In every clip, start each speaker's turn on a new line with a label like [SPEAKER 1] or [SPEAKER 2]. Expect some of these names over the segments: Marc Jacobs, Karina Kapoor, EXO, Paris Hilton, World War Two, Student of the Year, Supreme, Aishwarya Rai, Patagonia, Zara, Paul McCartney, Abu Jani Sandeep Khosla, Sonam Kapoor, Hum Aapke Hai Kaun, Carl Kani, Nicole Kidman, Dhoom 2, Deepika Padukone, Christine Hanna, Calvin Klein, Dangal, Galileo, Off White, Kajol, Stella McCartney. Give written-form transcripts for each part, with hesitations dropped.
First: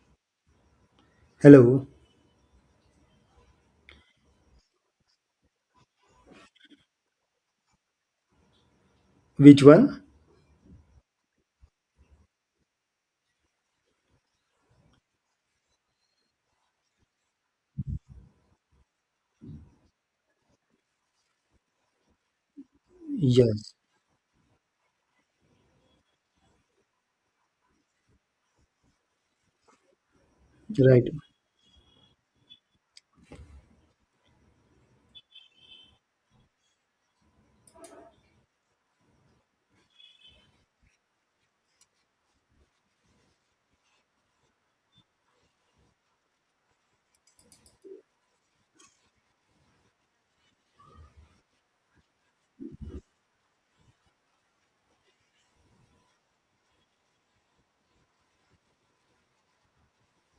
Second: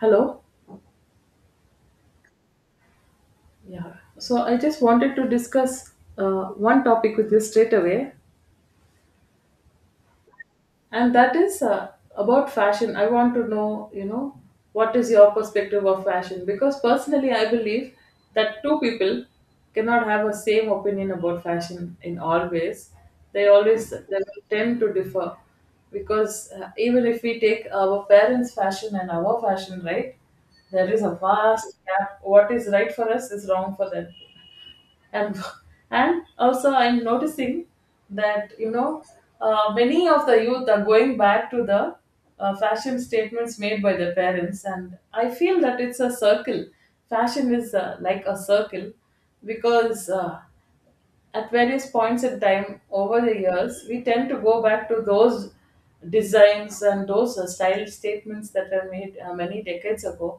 [SPEAKER 1] Hello.
[SPEAKER 2] Hello.
[SPEAKER 1] Yeah. So I just wanted to discuss one topic with you straight away,
[SPEAKER 2] Which one?
[SPEAKER 1] and that is about fashion. I want to know, you know, what is your perspective of fashion? Because personally, I believe that two people cannot have a same opinion about fashion in all ways. They
[SPEAKER 2] Yes.
[SPEAKER 1] always they will tend to differ because even if we take our parents' fashion and our fashion, right, there is
[SPEAKER 2] Right.
[SPEAKER 1] a vast gap. What is right for us is wrong for them. and and also, I'm noticing that many of the youth are going back to the fashion statements made by their parents, and I feel that it's a circle. Fashion is like a circle because at various points in time over the years, we tend to go back to those designs and those style statements that were made many decades ago.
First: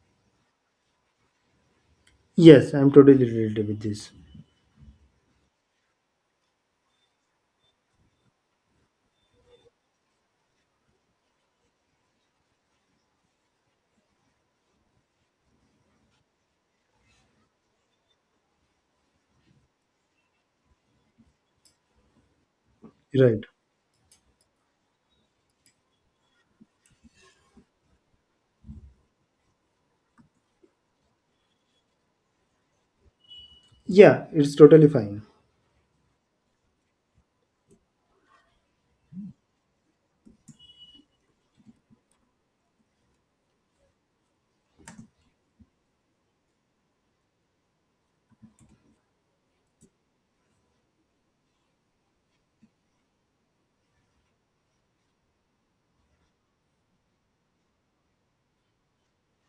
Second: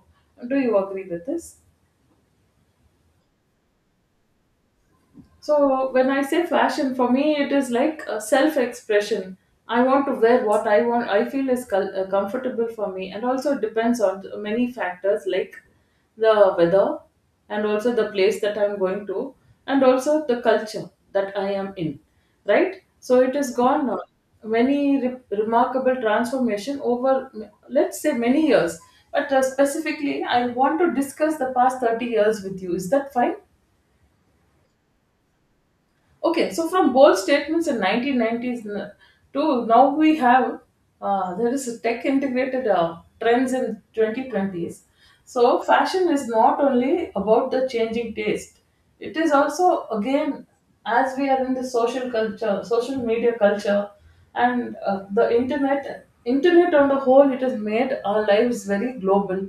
[SPEAKER 1] Do you agree with this?
[SPEAKER 2] Yes, I'm totally related with this.
[SPEAKER 1] So when I say fashion, for me it is like a self-expression. I want to wear what I want. I feel is comfortable for me, and also it depends on many factors like the weather, and also the place that I'm going to, and also the culture that I am in. Right. So it
[SPEAKER 2] Right.
[SPEAKER 1] has gone many remarkable transformation over let's say many years. But specifically, I want to discuss the past 30 years with you. Is that fine?
[SPEAKER 2] Yeah, it's totally fine.
[SPEAKER 1] Okay, so from bold statements in 1990s to now, we have there is a tech integrated trends in 2020s. So fashion is not only about the changing taste; it is also again, as we are in the social culture, social media culture, and the internet. Internet on the whole, it has made our lives very global,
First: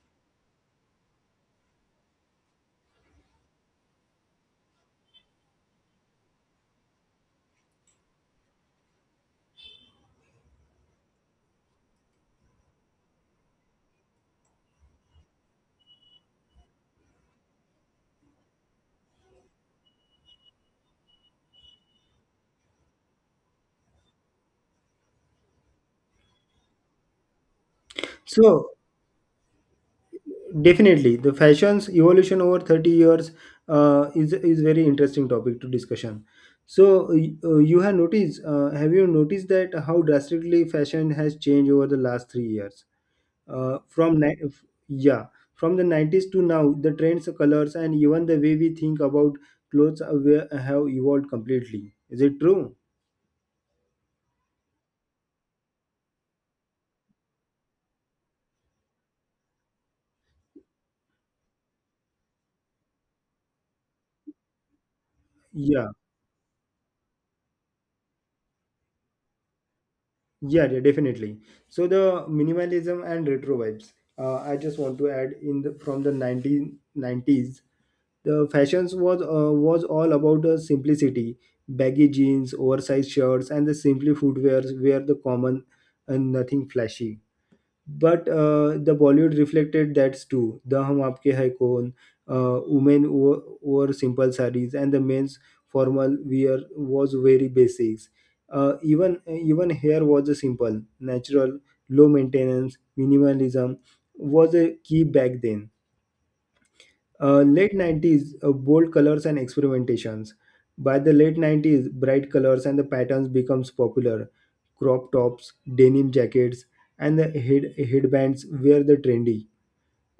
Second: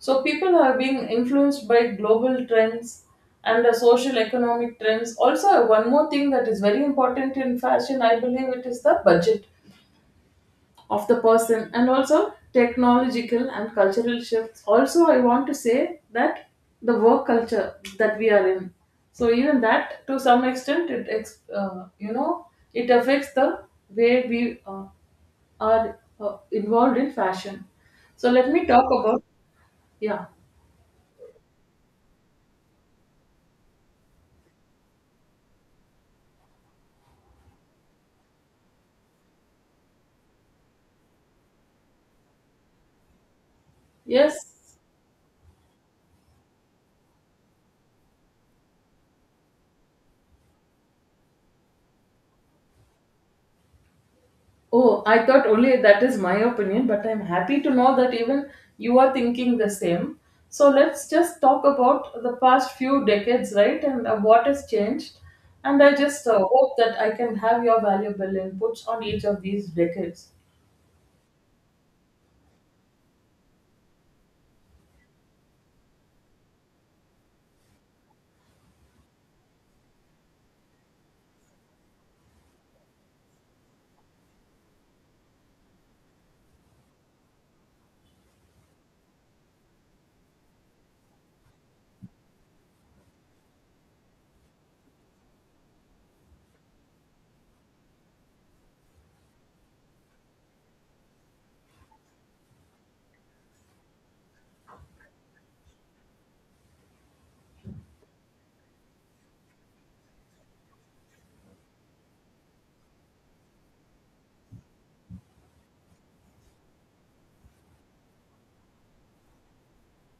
[SPEAKER 1] so people are being influenced by global trends and the social economic trends. Also, one more thing that is very important in fashion, I believe, it is the budget of the person and also technological and cultural shifts. Also, I want to say that the work culture that we are in. So even that, to some extent, it ex- you know it affects the way we are involved in fashion. So let me
[SPEAKER 2] So
[SPEAKER 1] talk about. Yeah.
[SPEAKER 2] definitely, the fashion's evolution over 30 years is very interesting topic to discussion. Have you noticed that how drastically fashion has changed over the last 3 years? From ni-
[SPEAKER 1] Yes.
[SPEAKER 2] f- yeah From the 90s to now, the trends, colors, and even the way we think about have evolved completely. Is it true?
[SPEAKER 1] Oh, I thought only that is my opinion, but I'm happy to know that even you are thinking the same. So let's just talk about the past few decades, right? And what has changed. And
[SPEAKER 2] Yeah.
[SPEAKER 1] I just hope that I can have your valuable inputs on each of these decades.
[SPEAKER 2] Yeah, yeah, definitely. So the minimalism and retro vibes. I just want to add from the 1990s, the fashions was all about the simplicity. Baggy jeans, oversized shirts, and the simply footwears were the common, and nothing flashy. But the Bollywood reflected that too. The Hum Aapke Hai Kaun, women wore simple sarees, and the men's formal wear was very basics. Even hair was a simple, natural, low maintenance. Minimalism was a key back then. Late 90s, bold colors and experimentations. By the late 90s, bright colors and the patterns becomes popular. Crop tops, denim jackets, and the headbands were the trendy.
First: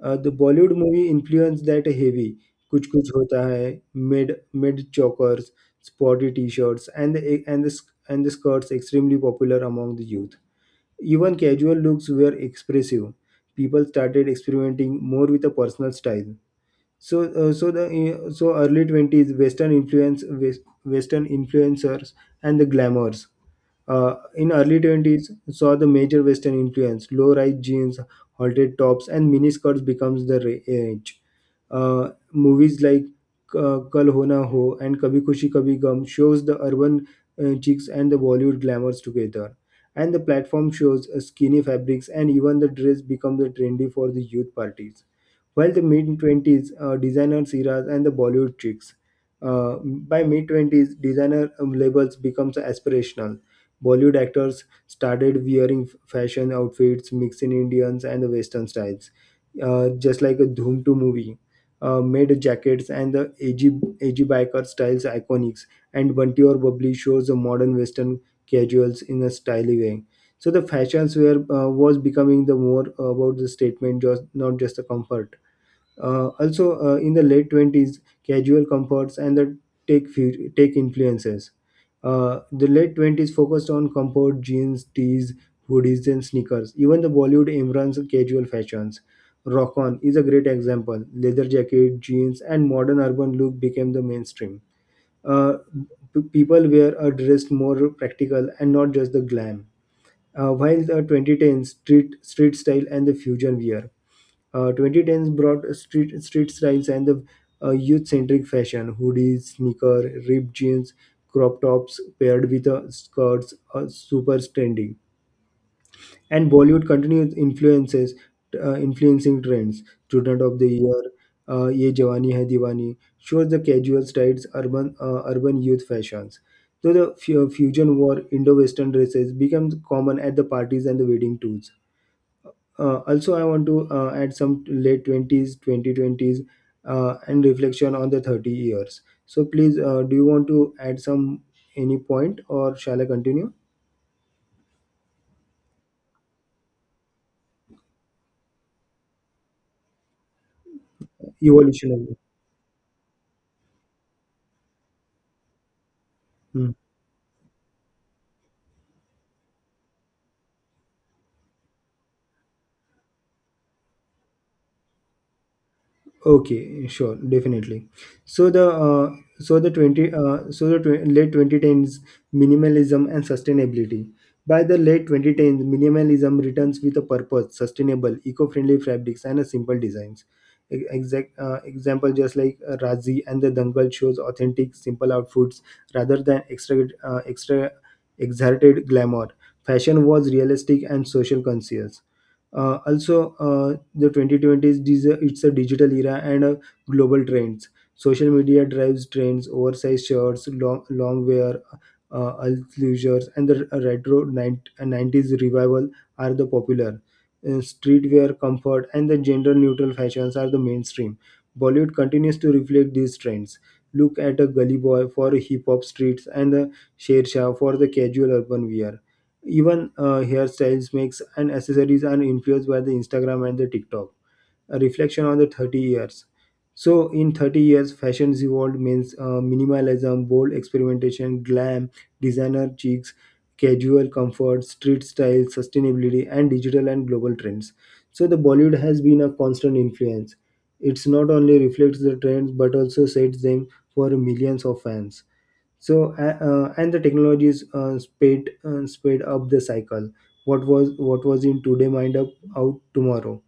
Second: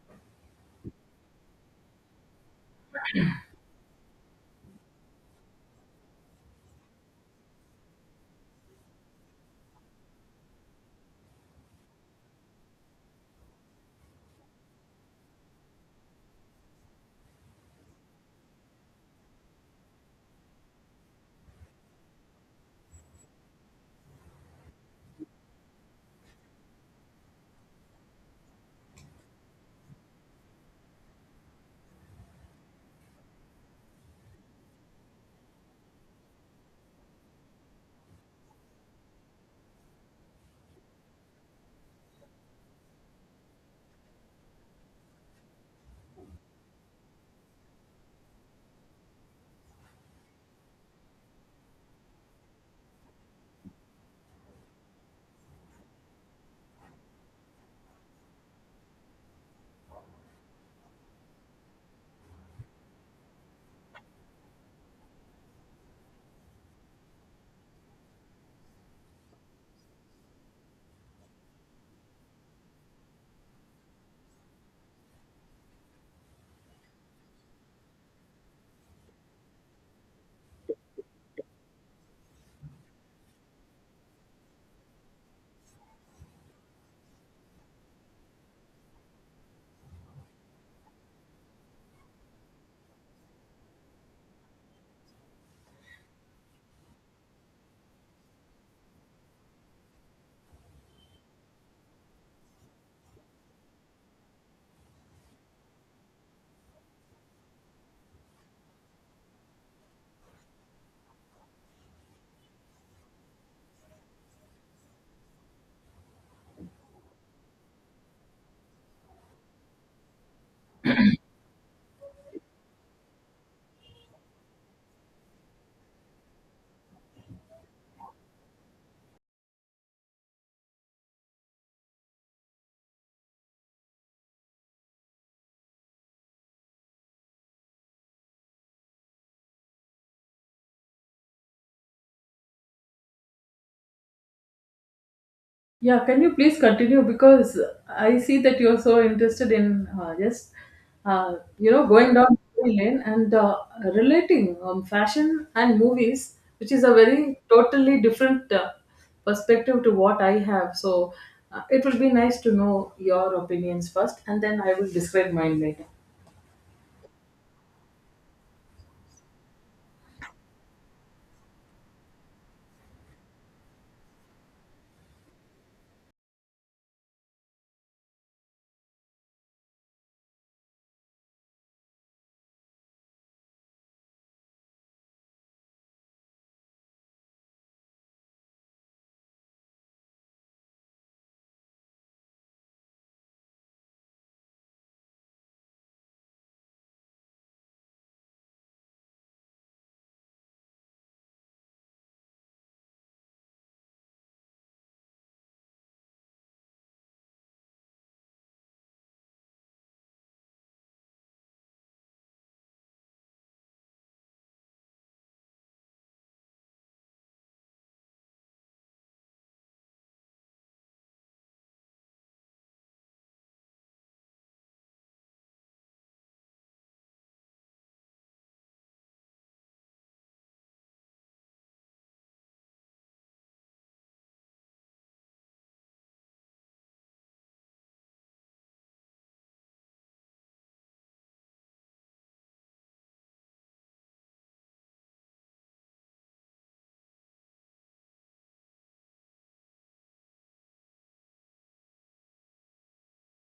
[SPEAKER 2] The Bollywood movie influenced that heavy. Kuch Kuch Hota Hai, mid chokers, sporty t-shirts, and the skirts extremely popular among the youth. Even casual looks were expressive. People started experimenting more with a personal style. So, uh, so the so early twenties Western influence, Western influencers and the glamours. In early twenties, saw the major Western influence. Low-rise jeans, halter tops, and miniskirts becomes the rage. Movies like Kal Ho Na Ho and Kabhi Khushi Kabhi Gum shows the urban chicks and the Bollywood glamours together. And the platform shows skinny fabrics, and even the dress becomes the trendy for the youth parties, while the mid 20s, designer eras and the Bollywood tricks. uh, by mid 20s, designer labels becomes aspirational. Bollywood actors started wearing fashion outfits mixing Indians and the Western styles, just like a Dhoom 2 movie, made jackets and the edgy biker styles iconics, and Bunty or Bubbly shows the modern Western casuals in a stylish way. So the fashions were was becoming the more about the statement, just not just the comfort. Also, in the late 20s, casual comforts and the tech influences. The late 20s focused on comfort, jeans, tees, hoodies, and sneakers. Even the Bollywood embraces casual fashions. Rock On is a great example. Leather jacket, jeans, and modern urban look became the mainstream. Uh, People were dressed more practical and not just the glam. While the 2010s, street style and the fusion wear. 2010s brought street styles and the youth-centric fashion: hoodies, sneaker, ripped jeans, crop tops paired with skirts, super trending. And Bollywood continues influences influencing trends. Student of the Year, Ye Jawani Hai Diwani shows the casual styles, urban youth fashions. So the fusion war Indo-Western dresses becomes common at the parties and the wedding tours. Also I want to add some late 20s, 2020s, and reflection on the 30 years. So please, do you want to add some any point, or shall I continue?
[SPEAKER 1] Yeah, can you please continue? Because I see that you're so interested in just,
[SPEAKER 2] Evolution.
[SPEAKER 1] going down memory lane and relating fashion and movies,
[SPEAKER 2] Hmm.
[SPEAKER 1] which is a very totally different perspective to what I have. So it will be nice to know your opinions first, and then I will describe mine later.
[SPEAKER 2] Okay, sure, definitely. So the twenty, late 2010s, minimalism and sustainability. By the late 2010s, minimalism returns with a purpose, sustainable, eco-friendly fabrics and a simple designs. Exact example, just like Razi and the Dangal shows authentic, simple outfits rather than extra exerted glamour. Fashion was realistic and social conscious. Also, the 2020s it's a digital era and a global trends. Social media drives trends: oversized shirts, long wear, uh, leisures, and the retro 90 90s revival are the popular. Streetwear comfort and the gender neutral fashions are the mainstream. Bollywood continues to reflect these trends. Look at a Gully Boy for hip hop streets and the Sher Shah for the casual urban wear. Even hairstyles, makes, and accessories are influenced by the Instagram and the TikTok. A reflection on the 30 years. So in 30 years, fashions evolved means minimalism, bold experimentation, glam, designer cheeks, casual comfort, street style, sustainability, and digital and global trends. So the Bollywood has been a constant influence. It's not only reflects the trends but also sets them for millions of fans, so and the technologies sped up the cycle. What was in today might up out tomorrow.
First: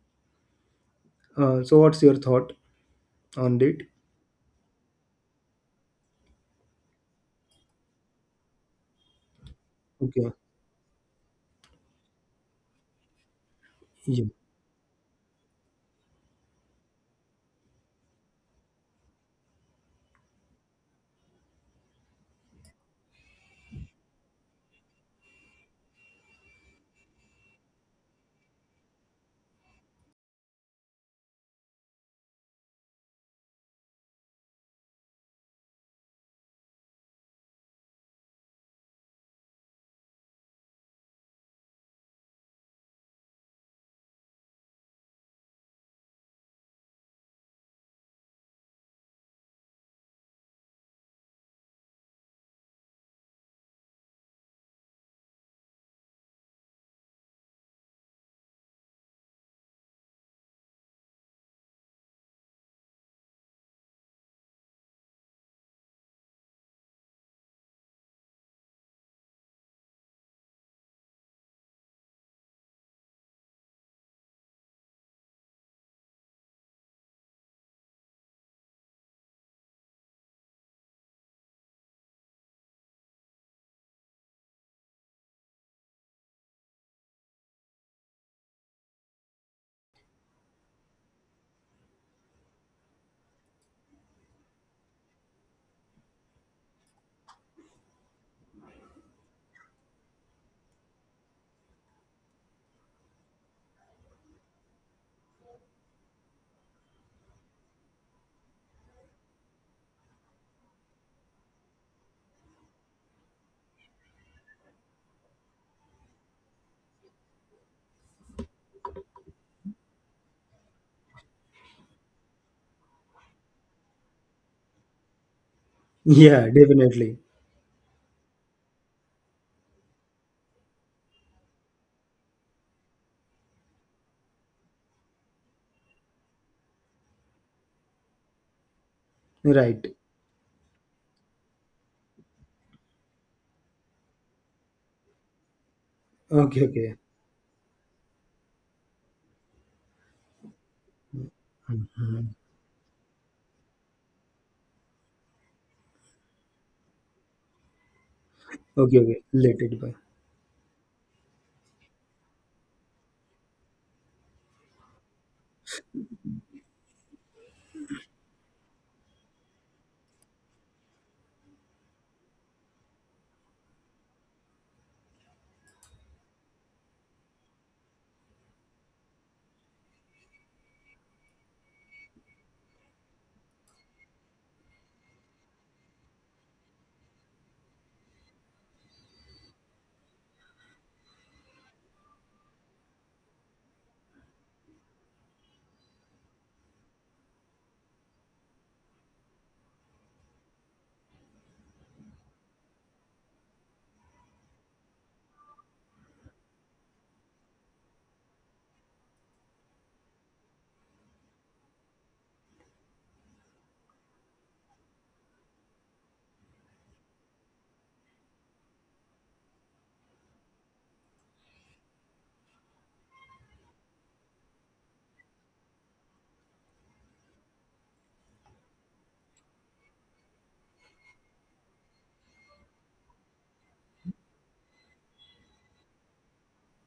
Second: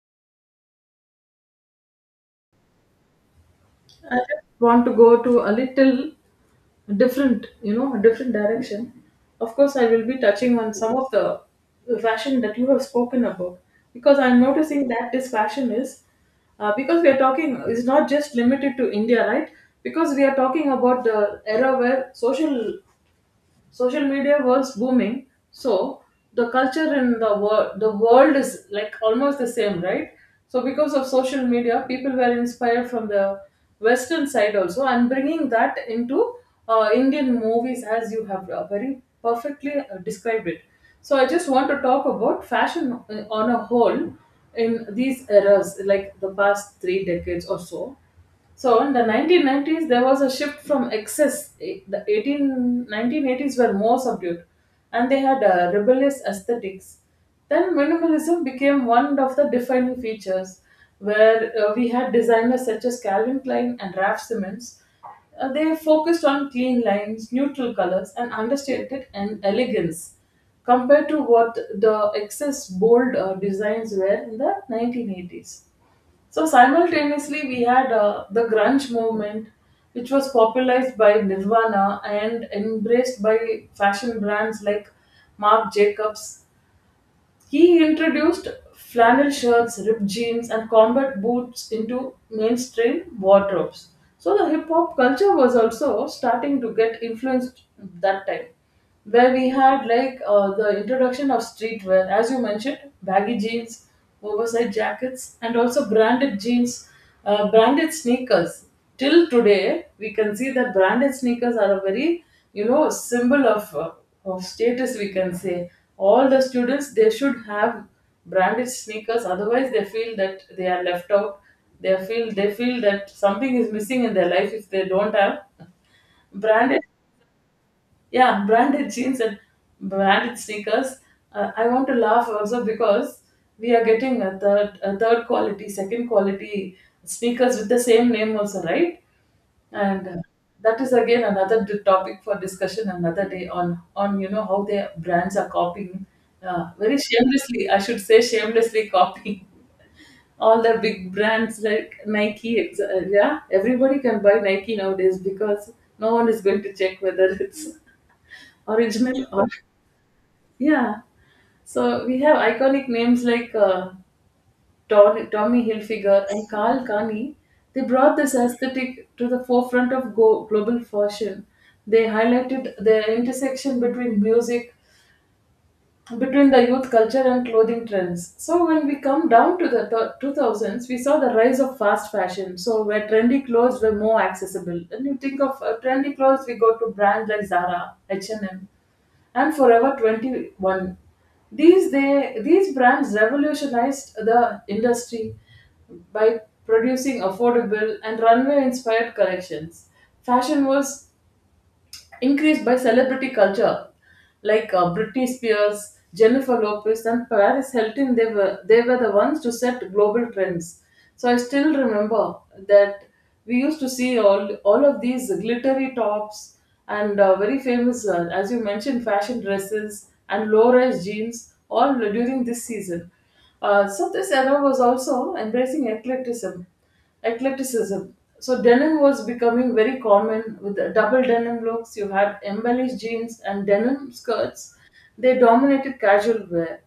[SPEAKER 2] So what's your thought on it?
[SPEAKER 1] I just want to go to a little different, you know, a different direction. Of course, I will be
[SPEAKER 2] Okay.
[SPEAKER 1] touching on some of the fashion that you have spoken about, because
[SPEAKER 2] Yeah,
[SPEAKER 1] I'm noticing that this fashion is, because we are talking, is not just limited to India, right? Because we are talking about the era where social media was booming, so the culture in the world, the world is like almost the same, right? So because of social media, people were inspired from the western side also and bringing that into Indian movies, as you have very perfectly described it. So I just want to talk about fashion on a whole in these eras like the past 3 decades or so. So in the 1990s, there was a shift from excess. The 1980s were more subdued, and they had rebellious aesthetics. Then minimalism became one of the defining features, where we had designers such as Calvin Klein and Raf Simons. They focused on clean lines, neutral colors, and understated and elegance, compared to what the excess bold designs were in the 1980s. So simultaneously, we had the grunge movement, which was popularized by Nirvana and embraced by fashion brands like Marc Jacobs. He introduced flannel shirts, ripped jeans, and combat boots into mainstream wardrobes. So the hip hop culture was also starting to get influenced that time, where we had like the introduction of streetwear, as you mentioned: baggy jeans, oversized jackets, and also branded jeans, branded sneakers. Till today, we can see that branded sneakers are a very symbol of, status, we can say. All the students, they should have branded sneakers. Otherwise, they feel that they are left out. They feel that something is missing in their life if they don't have
[SPEAKER 2] yeah,
[SPEAKER 1] branded,
[SPEAKER 2] definitely.
[SPEAKER 1] yeah, branded jeans and branded sneakers. I want to laugh also, because we are getting a third quality, second quality sneakers with the same name also, right?
[SPEAKER 2] Right.
[SPEAKER 1] And that is again another topic for discussion another day, on you know, how their brands are copying,
[SPEAKER 2] Okay, okay.
[SPEAKER 1] very shamelessly, I should say, shamelessly copying all the big brands like
[SPEAKER 2] Mhm.
[SPEAKER 1] Nike, yeah, everybody can buy Nike nowadays, because no one is going to check whether it's
[SPEAKER 2] Okay, okay,
[SPEAKER 1] original, or.
[SPEAKER 2] let it by.
[SPEAKER 1] Yeah. So we have iconic names like Tommy Hilfiger and Carl Kani. They brought this aesthetic to the forefront of global fashion. They highlighted the intersection between music, between the youth culture and clothing trends. So when we come down to the 2000s, we saw the rise of fast fashion, so where trendy clothes were more accessible. And you think of trendy clothes, we go to brands like Zara, H&M, and M, and Forever 21. These brands revolutionized the industry by producing affordable and runway inspired collections. Fashion was increased by celebrity culture like Britney Spears, Jennifer Lopez, and Paris Hilton. They were the ones to set global trends. So I still remember that we used to see all of these glittery tops and very famous, as you mentioned, fashion dresses and low-rise jeans all during this season. So this era was also embracing eclecticism. Eclecticism. So denim was becoming very common with the double denim looks. You had embellished jeans and denim skirts. They dominated casual wear.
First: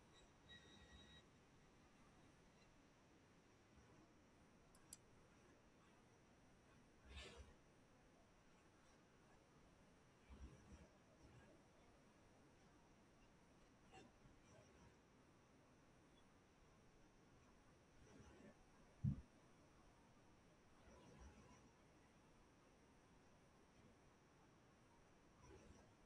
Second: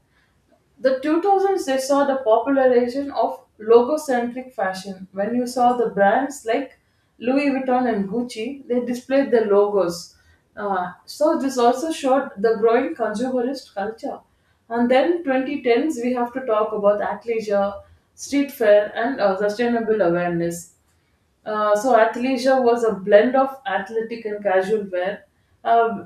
[SPEAKER 1] The 2006 saw the popularization of logocentric fashion. When you saw the brands like Louis Vuitton and Gucci, they displayed their logos. So this also showed the growing consumerist culture. And then 2010s, we have to talk about athleisure, street fair, and sustainable awareness. So athleisure was a blend of athletic and casual wear, uh,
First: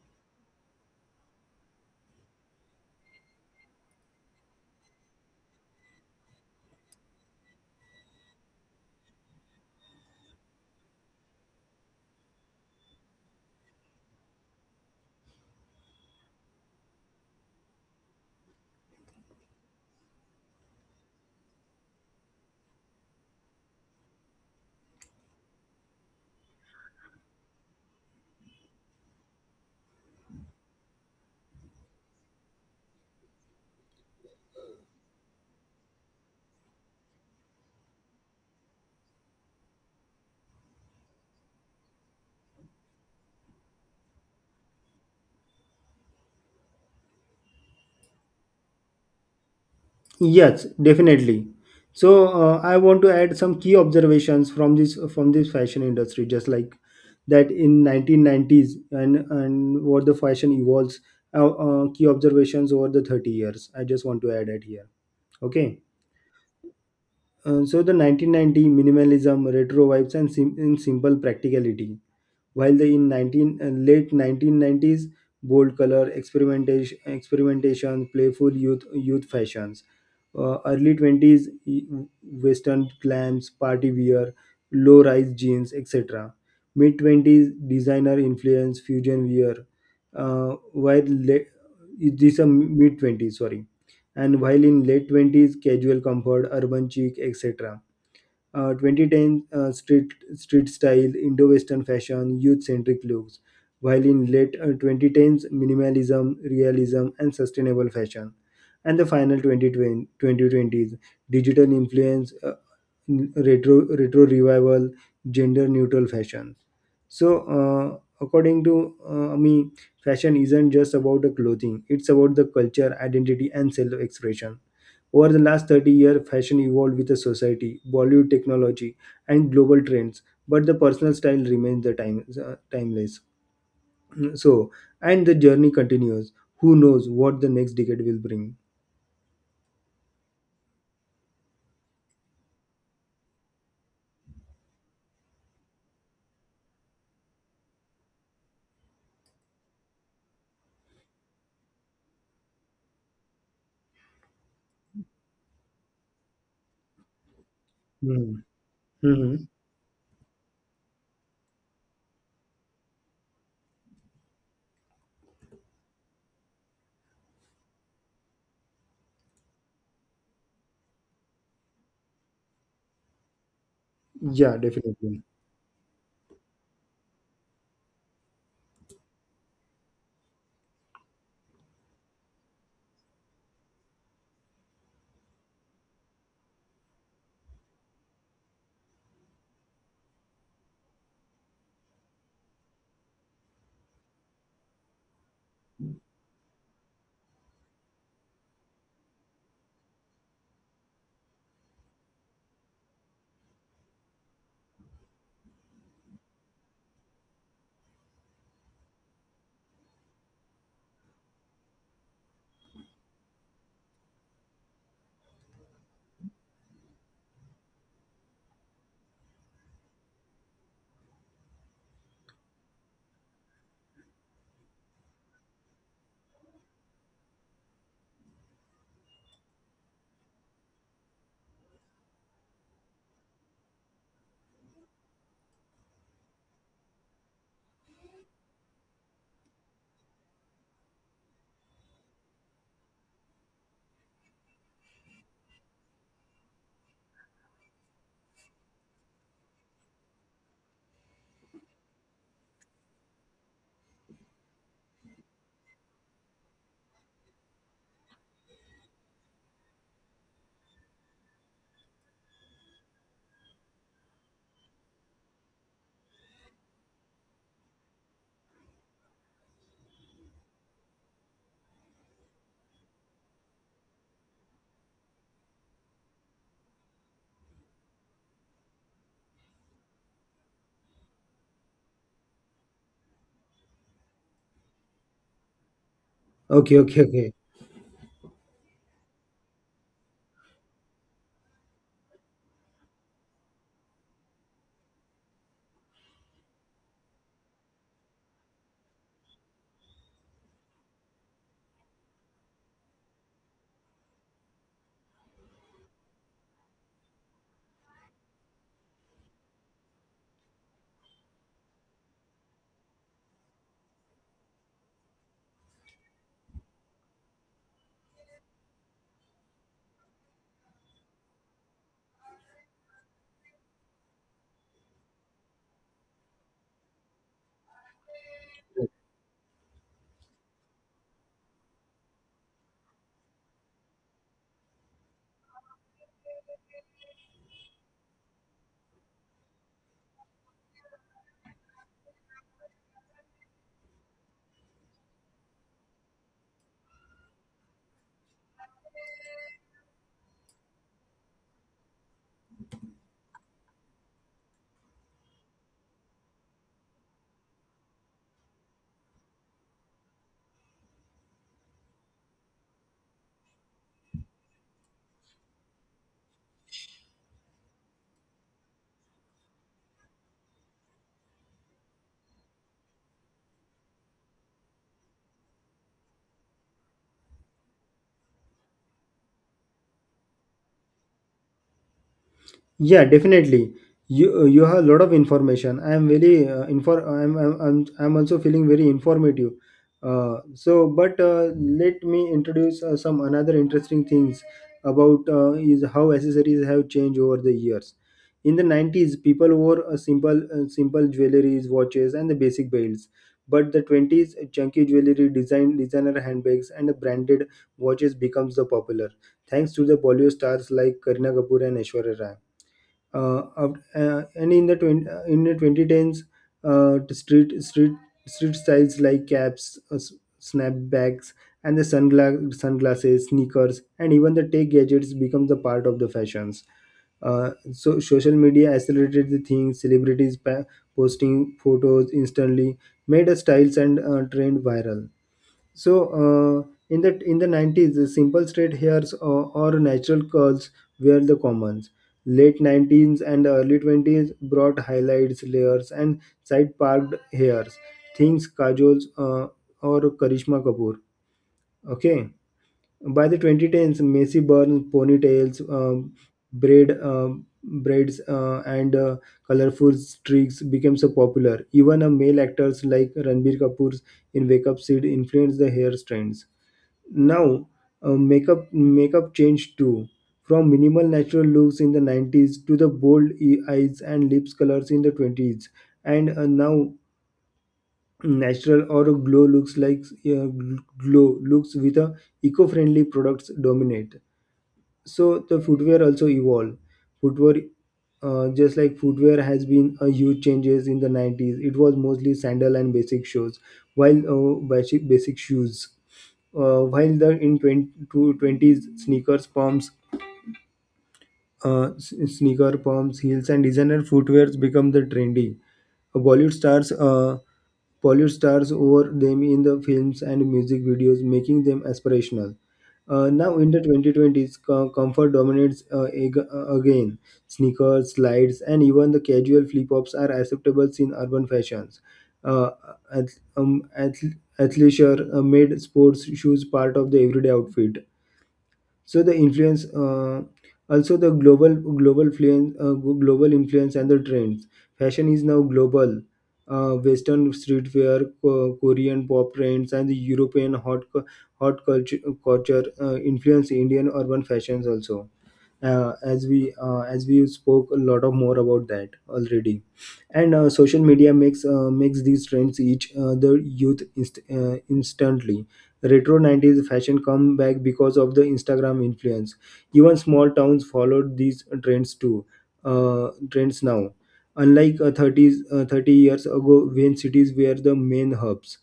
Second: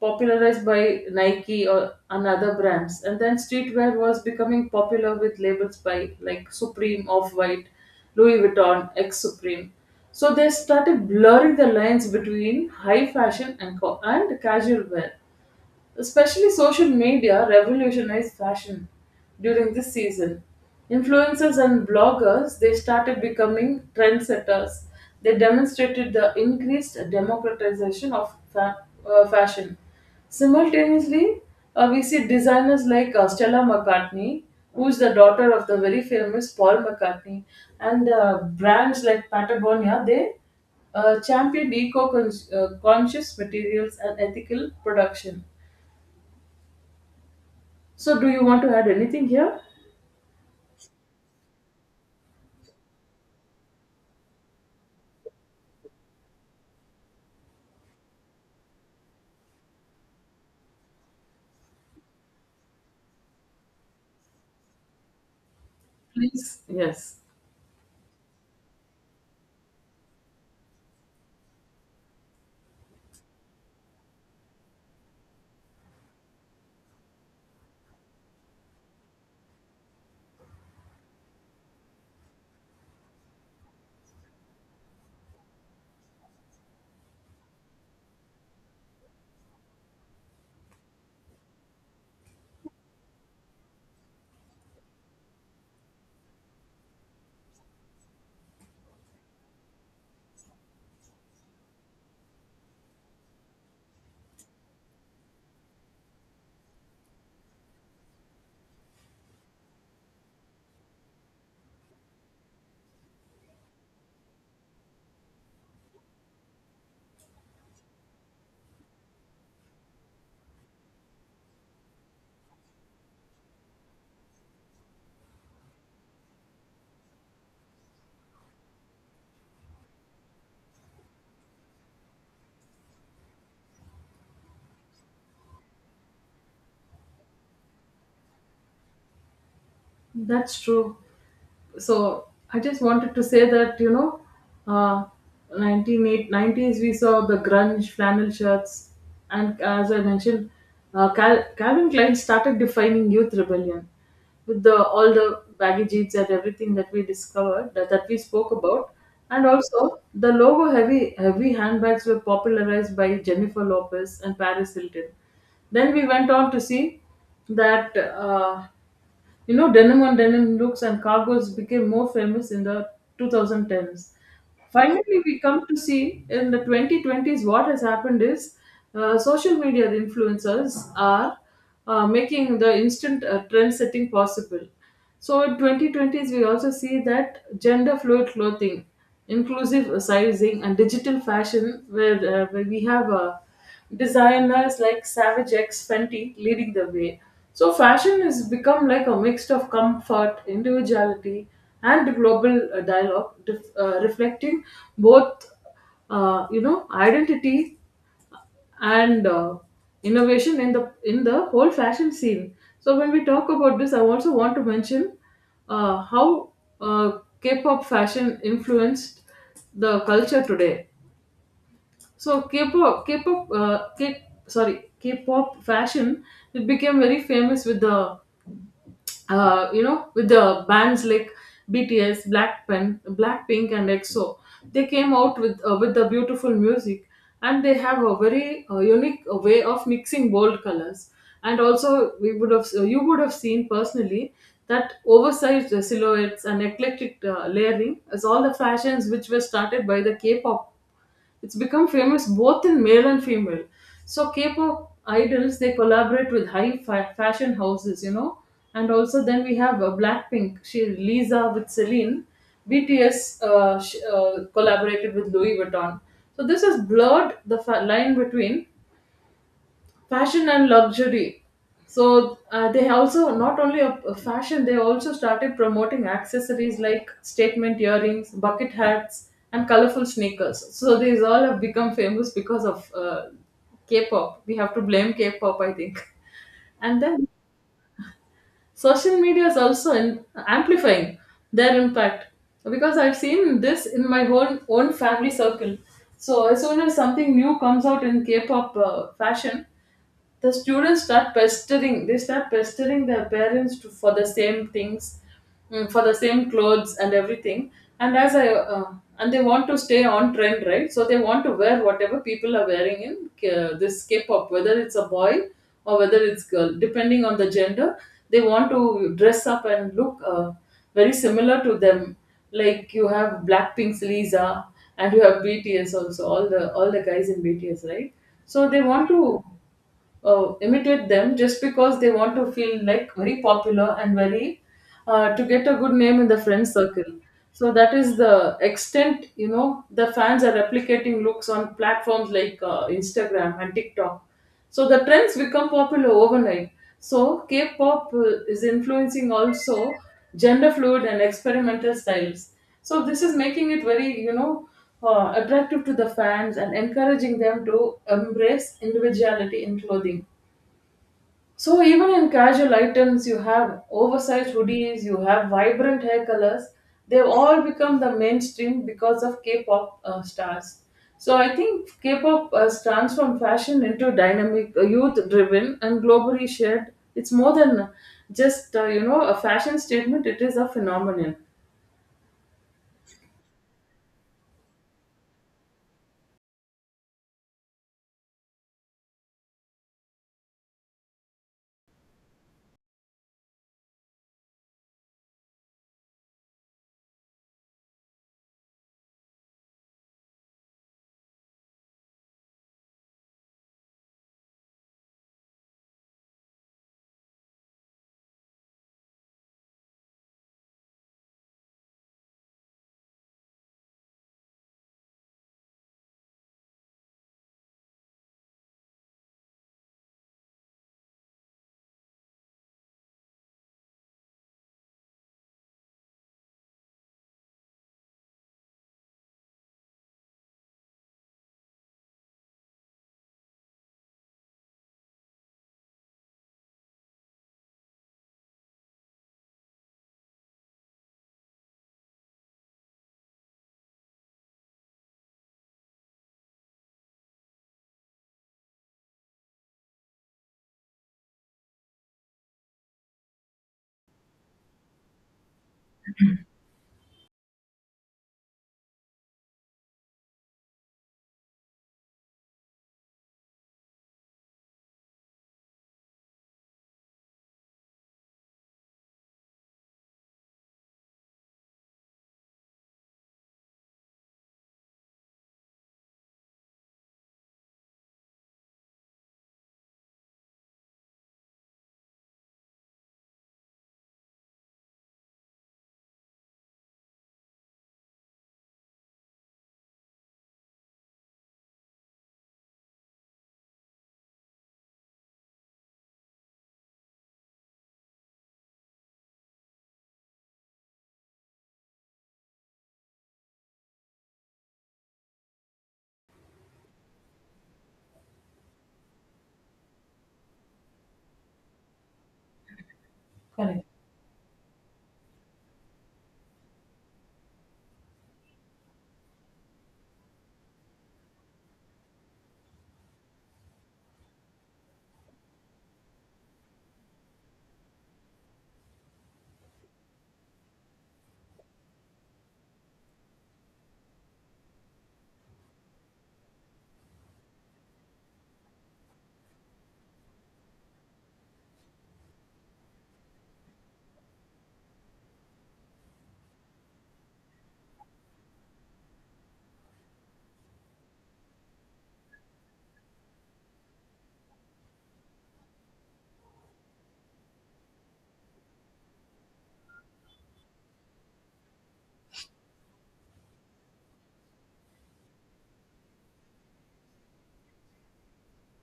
[SPEAKER 1] popularized by Nike or another brands. And then streetwear was becoming popular with labels by like Supreme, Off White, Louis Vuitton, X Supreme. So they started blurring the lines between high fashion and casual wear. Especially social media revolutionized fashion during this season. Influencers and bloggers, they started becoming trendsetters. They demonstrated the increased democratization of fashion. Simultaneously, we see designers like Stella McCartney, who is the daughter of the very famous Paul McCartney, and brands like Patagonia. They championed eco-conscious materials and ethical production. So, do you want to add anything here?
[SPEAKER 2] Yes, definitely. So I want to add some key observations from this fashion industry, just like that in 1990s, and what the fashion evolves. Key observations over the 30 years. I just want to add it here. Okay.
[SPEAKER 1] Please, yes.
[SPEAKER 2] So the 1990 minimalism, retro vibes, and, simple practicality, while the in 19, late 1990s, bold color experimentation, playful youth fashions. Early 20s, Western glam's party wear, low rise jeans, etc. Mid 20s, designer influence, fusion wear. While late, these are mid 20s, sorry. And while in late 20s, casual comfort, urban chic, etc. 2010, street style, Indo-Western fashion, youth-centric looks. While in late 2010s, minimalism, realism, and sustainable fashion. And the final 2020, 2020s digital influence, retro revival, gender-neutral fashion. So, according to me, fashion isn't just about the clothing, it's about the culture, identity, and self expression. Over the last 30 years, fashion evolved with the society, Bollywood technology, and global trends, but the personal style remains the timeless. So, and the journey continues. Who knows what the next decade will bring?
[SPEAKER 1] That's true. So I just wanted to say that, you know, uh, 1990s we saw the grunge flannel shirts, and as I mentioned, Calvin Klein started defining youth rebellion with the all the baggy jeans and everything that we discovered that, that we spoke about,
[SPEAKER 2] Mm-hmm.
[SPEAKER 1] and also the logo heavy handbags were popularized by Jennifer Lopez and Paris Hilton. Then we went on to see that. You know, denim on denim looks and cargos became more famous in the 2010s.
[SPEAKER 2] Yeah,
[SPEAKER 1] Finally,
[SPEAKER 2] definitely.
[SPEAKER 1] we come to see in the 2020s what has happened is social media influencers are making the instant trend setting possible. So in 2020s, we also see that gender fluid clothing, inclusive sizing, and digital fashion, where we have designers like Savage X Fenty leading the way. So fashion has become like a mix of comfort, individuality, and global dialogue, reflecting both, you know, identity and innovation in the whole fashion scene. So when we talk about this, I also want to mention how K-pop fashion influenced the culture today. So K-pop fashion, it became very famous with the, you know, with the bands like BTS, Blackpink, and EXO. They came out with with the beautiful music, and they have a very unique way of mixing bold colors. And also, we would have you would have seen personally that oversized silhouettes and eclectic layering is all the fashions which were started by the K-pop. It's become famous both in male and female. So K-pop idols, they collaborate with fashion houses, you know. And also then we have Blackpink. She Lisa with Celine. BTS collaborated with Louis Vuitton. So this has blurred the line between fashion and luxury. So they also, not only a fashion, they also started promoting accessories like statement earrings, bucket hats, and colorful sneakers. So these all have become famous because of K-pop. We have to blame K-pop, I think.
[SPEAKER 2] Okay, okay,
[SPEAKER 1] And then
[SPEAKER 2] okay.
[SPEAKER 1] social media is also in, amplifying their impact, because I've seen this in my own family circle. So as soon as something new comes out in K-pop fashion, they start pestering their parents to, for the same things, mm, for the same clothes and everything. And as I And they want to stay on trend, right? So they want to wear whatever people are wearing in this K-pop, whether it's a boy or whether it's girl, depending on the gender. They want to dress up and look very similar to them. Like you have Blackpink's Lisa, and you have BTS also, all the guys in BTS, right? So they want to imitate them, just because they want to feel like very popular and very to get a good name in the friend circle. So that is the extent, you know, the fans are replicating looks on platforms like Instagram and TikTok, so the trends become popular overnight. So K-pop is influencing also gender fluid and experimental styles. So this is making it very, you know, attractive to the fans and encouraging them to embrace individuality in clothing. So, even in casual items, you have oversized hoodies, you have vibrant hair colors. They've all become the mainstream because of K pop stars. So, I think K pop has transformed fashion into dynamic, youth driven, and globally shared. It's more than just a fashion statement, it is a phenomenon.
[SPEAKER 2] Yeah, definitely. You have a lot of information. I am very infor. I'm also feeling very informative. So, but let me introduce some another interesting things about is how accessories have changed over the years. In the 90s, people wore a simple jewelries, watches, and the basic belts. But the 20s, chunky jewelry, designer handbags, and branded watches becomes the popular, thanks to the Bollywood stars like Karina Kapoor and Aishwarya Rai. And in the 20, in the 2010s, the street styles like caps, snapbacks, and the sunglasses, sneakers, and even the tech gadgets become the part of the fashions. So social media accelerated the thing, celebrities posting photos instantly made a styles and trend viral. So in the 90s, the simple straight hairs or natural curls were the commons. Late 19s and early 20s brought highlights, layers, and side parked hairs. Things Kajols, or Karishma Kapoor. Okay. By the 2010s, messy Burns ponytails, braids, and colorful streaks became so popular. Even a male actors like Ranbir Kapoor's in Wake Up Sid influenced the hair trends. Now, makeup changed too, from minimal natural looks in the 90s to the bold eyes and lips colors in the 20s, and now natural or glow looks like glow looks with a eco-friendly products dominate. So the footwear also evolved. Footwear Just like footwear has been a huge changes. In the 90s, it was mostly sandal and basic shoes, while basic shoes. While the in 20, to 20s, sneakers pumps, sneaker pumps, heels, and designer footwears become the trendy. Uh, Bollywood stars, uh, Bollywood stars wore them in the films and music videos, making them aspirational. Now in the
[SPEAKER 1] Correct.
[SPEAKER 2] 2020s, comfort dominates again. Sneakers, slides, and even the casual flip-flops are acceptable in urban fashions. Uh, ath- um, ath- Athleisure made sports shoes part of the everyday outfit. So the influence also the global influence, and the trends. Fashion is now global. Western streetwear, Korean pop trends, and the European hot culture influence Indian urban fashions also. As we spoke a lot of more about that already. And social media makes these trends each the youth instantly. Retro 90s fashion come back because of the Instagram influence. Even small towns followed these trends too. Trends now, unlike 30s, 30 years ago when cities were the main hubs.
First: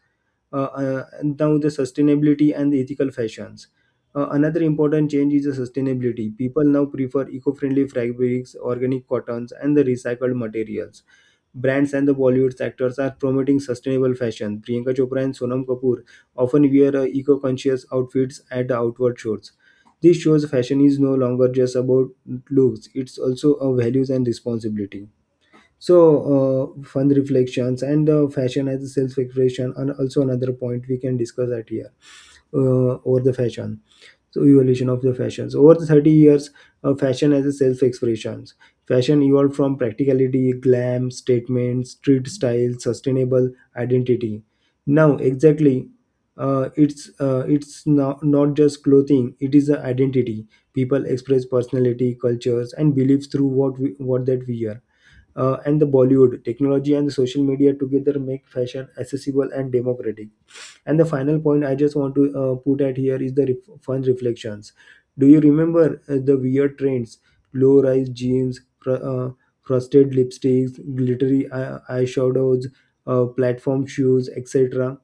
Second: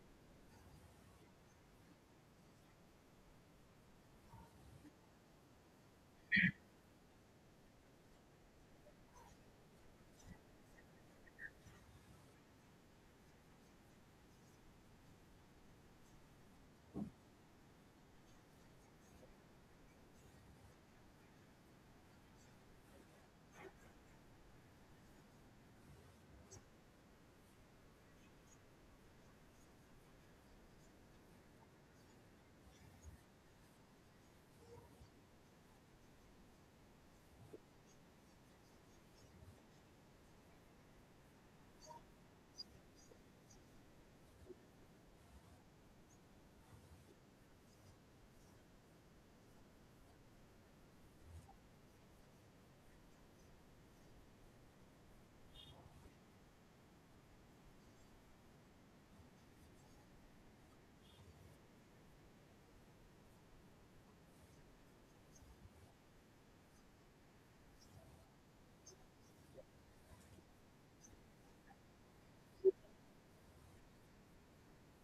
[SPEAKER 2] And now the sustainability and the ethical fashions. Another important change is the sustainability. People now prefer eco-friendly fabrics, organic cottons, and the recycled materials. Brands and the Bollywood actors are promoting sustainable fashion. Priyanka Chopra and Sonam Kapoor often wear eco-conscious outfits at the outward shows. This shows fashion is no longer just about looks; it's also a values and responsibility. So, fun reflections and fashion as a self-expression, and also another point we can discuss at here, over the fashion. So evolution of the fashions over the 30 years, fashion as a self expressions. Fashion evolved from practicality, glam statements, street style, sustainable identity. Now exactly, it's not just clothing, it is an identity. People express personality, cultures, and beliefs through what that we are. And the Bollywood technology and the social media together make fashion accessible and democratic. And the final point I just want to put at here is the fun reflections. Do you remember the weird trends? Low-rise jeans, frosted lipsticks, glittery eyeshadows, platform shoes, etc.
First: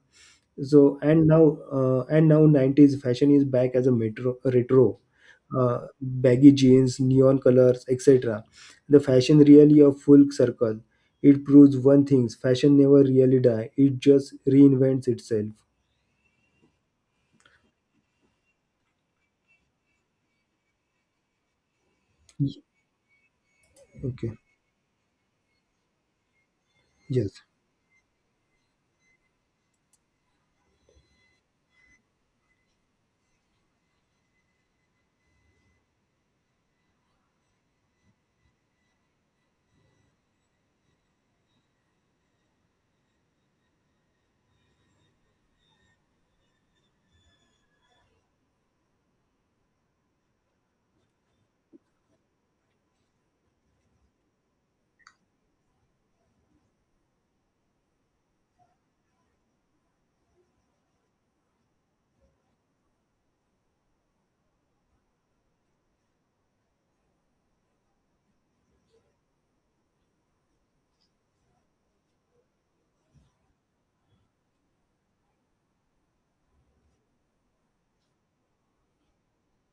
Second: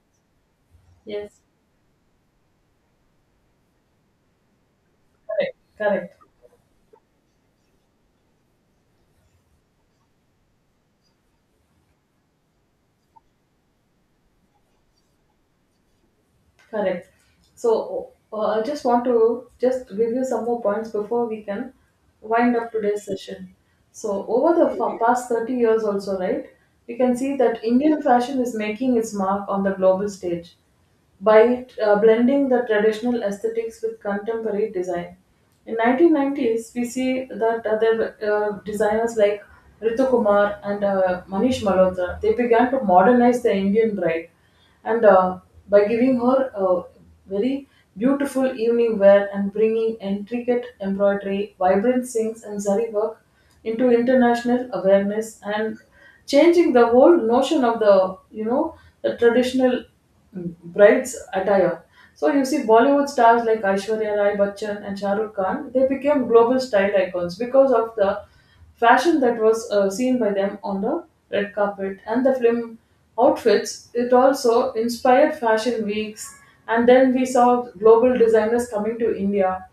[SPEAKER 2] So and
[SPEAKER 1] Yes,
[SPEAKER 2] now uh, and now 90s fashion is back as a metro retro:
[SPEAKER 1] correct, correct.
[SPEAKER 2] baggy jeans, neon colors, etc. The fashion really a full circle. It proves one thing: fashion never really die. It just reinvents itself.
[SPEAKER 1] Correct. So I just want to just give you some more points before we can wind up today's session. So
[SPEAKER 2] Okay.
[SPEAKER 1] over the past 30 years also, right, we can see
[SPEAKER 2] Yes.
[SPEAKER 1] that Indian fashion is making its mark on the global stage by blending the traditional aesthetics with contemporary design. In 1990s, we see that other designers like Ritu Kumar and Manish Malhotra, they began to modernize the Indian bride, and by giving her a very beautiful evening wear and bringing intricate embroidery, vibrant sinks, and zari work into international awareness and changing the whole notion of the, you know, the traditional bride's attire. So you see, Bollywood stars like Aishwarya Rai Bachchan and Shah Rukh Khan, they became global style icons because of the fashion that was seen by them on the red carpet and the film outfits. It also inspired fashion weeks, and then we saw global designers coming to India.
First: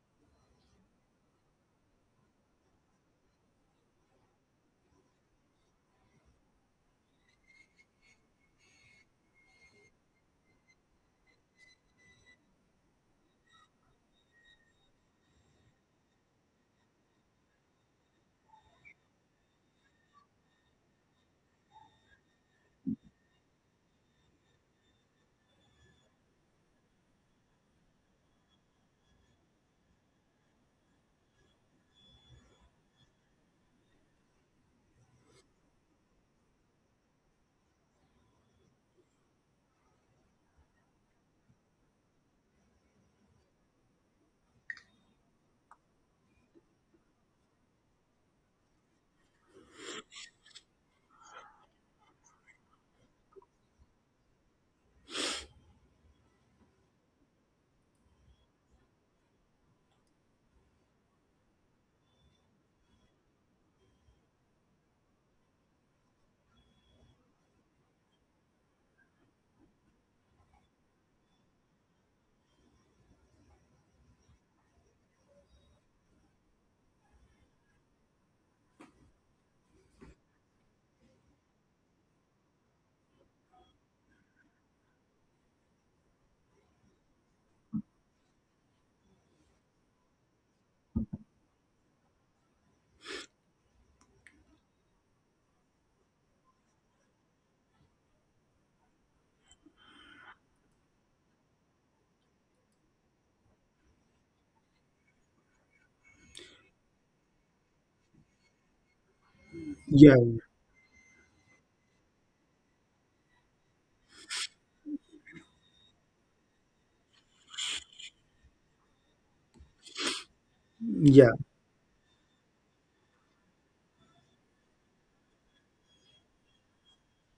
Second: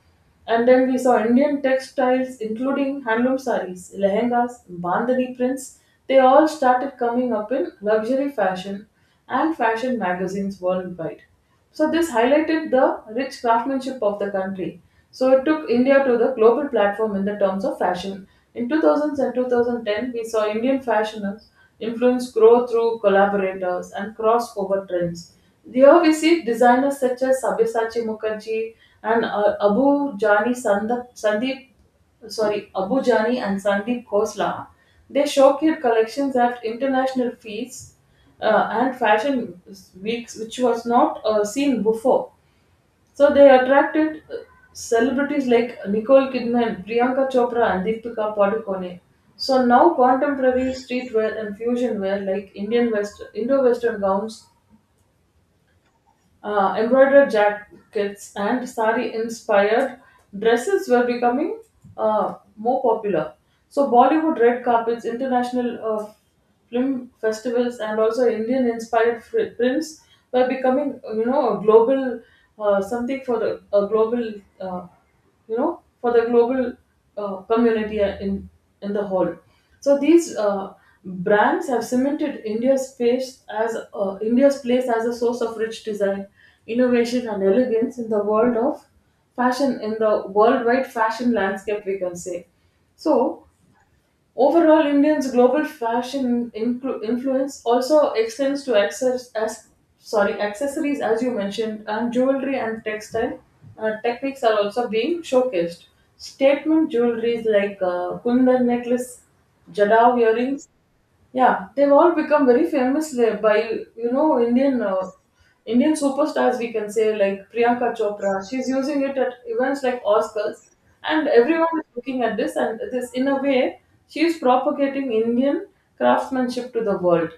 [SPEAKER 1] And then we saw Indian textiles, including handloom saris, lehengas, bandhani prints. They all started coming up in luxury fashion and fashion magazines worldwide. So this highlighted the rich craftsmanship of the country. So it took India to the global platform in the terms of fashion. In 2000s and 2010, we saw Indian fashioners influence grow through collaborators and crossover trends. They have see designers such as Sabyasachi Mukherjee and Abu Jani and Sandeep Khosla. They showcased collections at international feasts and fashion weeks, which was not seen before. So they attracted celebrities like Nicole Kidman, Priyanka Chopra, and Deepika Padukone. So now contemporary streetwear and fusion wear like Indo-Western gowns, embroidered jackets, and sari inspired dresses were becoming more popular. So, Bollywood red carpets, international film festivals, and also Indian inspired prints were becoming, you know, a global something for the, a global. Uh, you know, for the global community in the whole. So these brands have cemented India's place as a source of rich design, innovation, and elegance in the world of fashion, in the worldwide fashion landscape, we can say so. Overall, Indians' global fashion influence also extends to accessories, as you mentioned, and jewelry and textile techniques are also being showcased. Statement jewelries like kundar necklace,
[SPEAKER 2] Yeah.
[SPEAKER 1] jadav earrings, yeah, they've all become very famous there by, you know, Indian superstars. We can say like Priyanka Chopra. She's using it at events like Oscars, and
[SPEAKER 2] Yeah.
[SPEAKER 1] everyone is looking at this. And this, in a way, she is propagating Indian craftsmanship to the world,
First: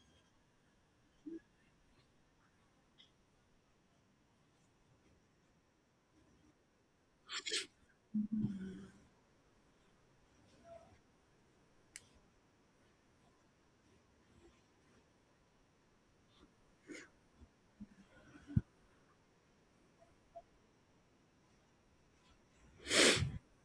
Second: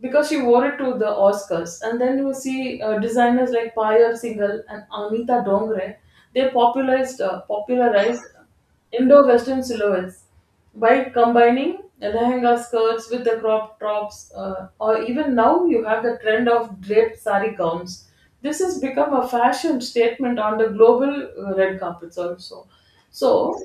[SPEAKER 1] because she wore it to the Oscars. And then you see designers like Payal Singhal and Anita Dongre. They popularized Indo-Western silhouettes by combining lehenga skirts with the crop tops, or even now you have the trend of draped sari gowns. This has become a fashion statement on the global red carpets also. So,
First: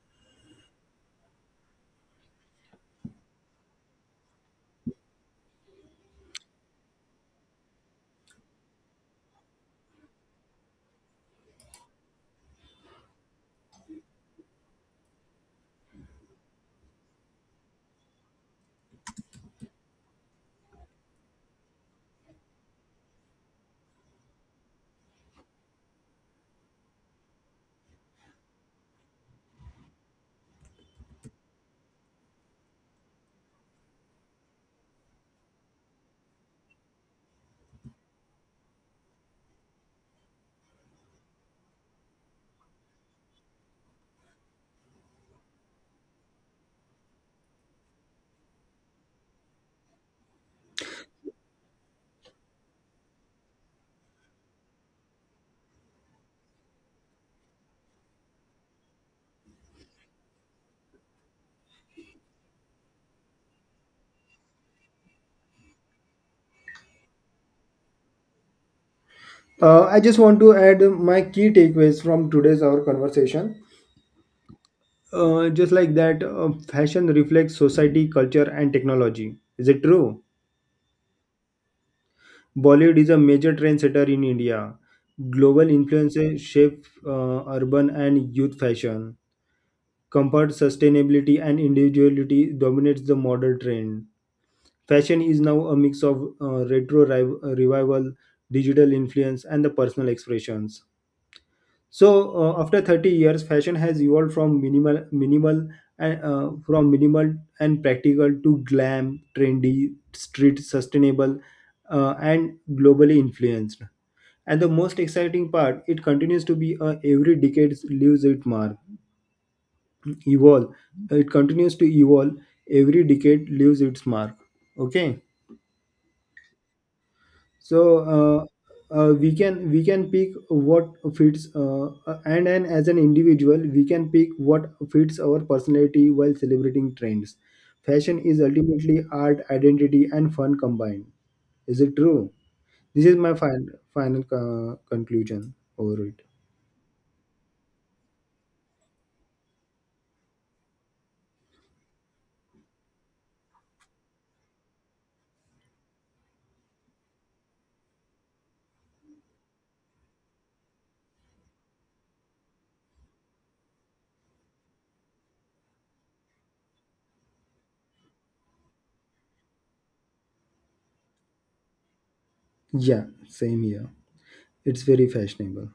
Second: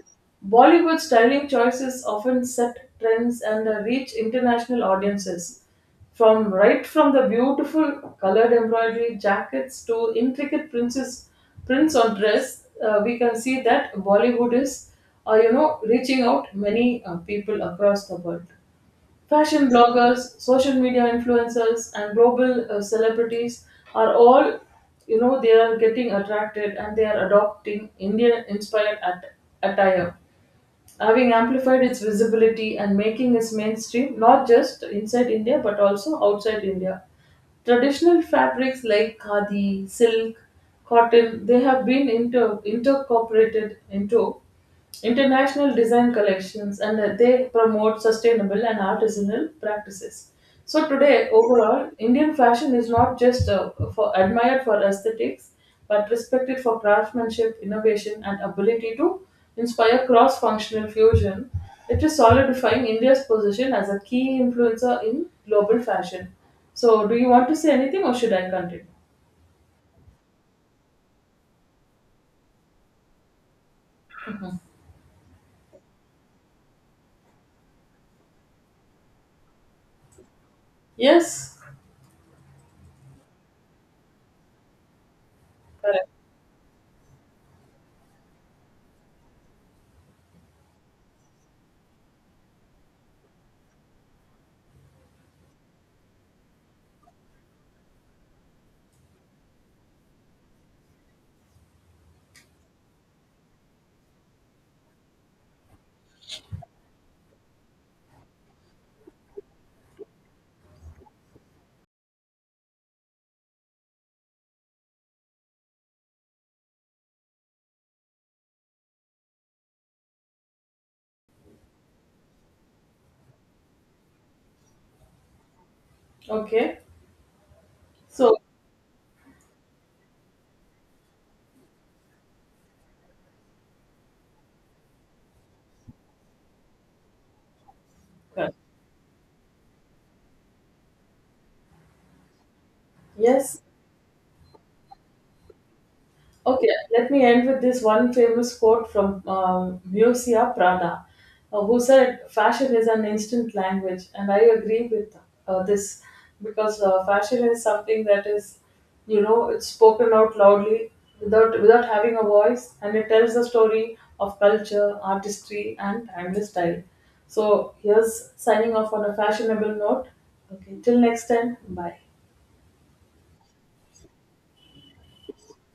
[SPEAKER 1] Bollywood styling choices often set trends and reach international audiences. From right from the beautiful colored embroidery jackets to intricate princess prints on dress, we can see that Bollywood is, you know, reaching out many people across the world. Fashion bloggers, social media influencers, and global celebrities are all, you know, they are getting attracted and they are adopting attire, having amplified its visibility and making it mainstream, not just inside India but also outside India. Traditional fabrics like khadi, silk, cotton, they have been intercorporated into international design collections, and they promote sustainable and artisanal practices. So today, overall, Indian fashion is not just for admired for aesthetics, but respected for craftsmanship, innovation, and ability to inspire cross functional fusion. It is solidifying India's position as a key influencer in global fashion. So, do you want to say anything or should I continue?
[SPEAKER 2] I just want to add my key takeaways from today's our conversation. Just like that, fashion reflects society, culture, and technology. Is it true?
[SPEAKER 1] Yes,
[SPEAKER 2] Bollywood is a major trendsetter in India. Global
[SPEAKER 1] correct.
[SPEAKER 2] influences shape urban and youth fashion. Comfort, sustainability, and individuality dominates the modern trend. Fashion is now a mix of revival, digital influence, and the personal expressions. So after 30 years, fashion has evolved from minimal and practical to glam, trendy, street, sustainable, and globally influenced. And the most exciting part, it continues to be, every decade leaves its mark. Evolve It continues to evolve. Every decade leaves its mark. Okay.
[SPEAKER 1] Okay,
[SPEAKER 2] so
[SPEAKER 1] so,
[SPEAKER 2] uh, uh, we can pick what fits, and as an individual we can pick what fits our personality while celebrating trends. Fashion is ultimately art, identity, and fun combined. Is it true? This is my
[SPEAKER 1] yes,
[SPEAKER 2] final conclusion over it.
[SPEAKER 1] okay, let me end with this one famous quote from Mircea Prada, who said, "Fashion is an instant language," and I agree with this, because fashion is something that is, you know, it's spoken out loudly without having a voice, and it tells the story of culture, artistry, and timeless style. So here's signing off on a fashionable note. Okay, till next time, bye.
[SPEAKER 2] Yeah, same here. It's very fashionable.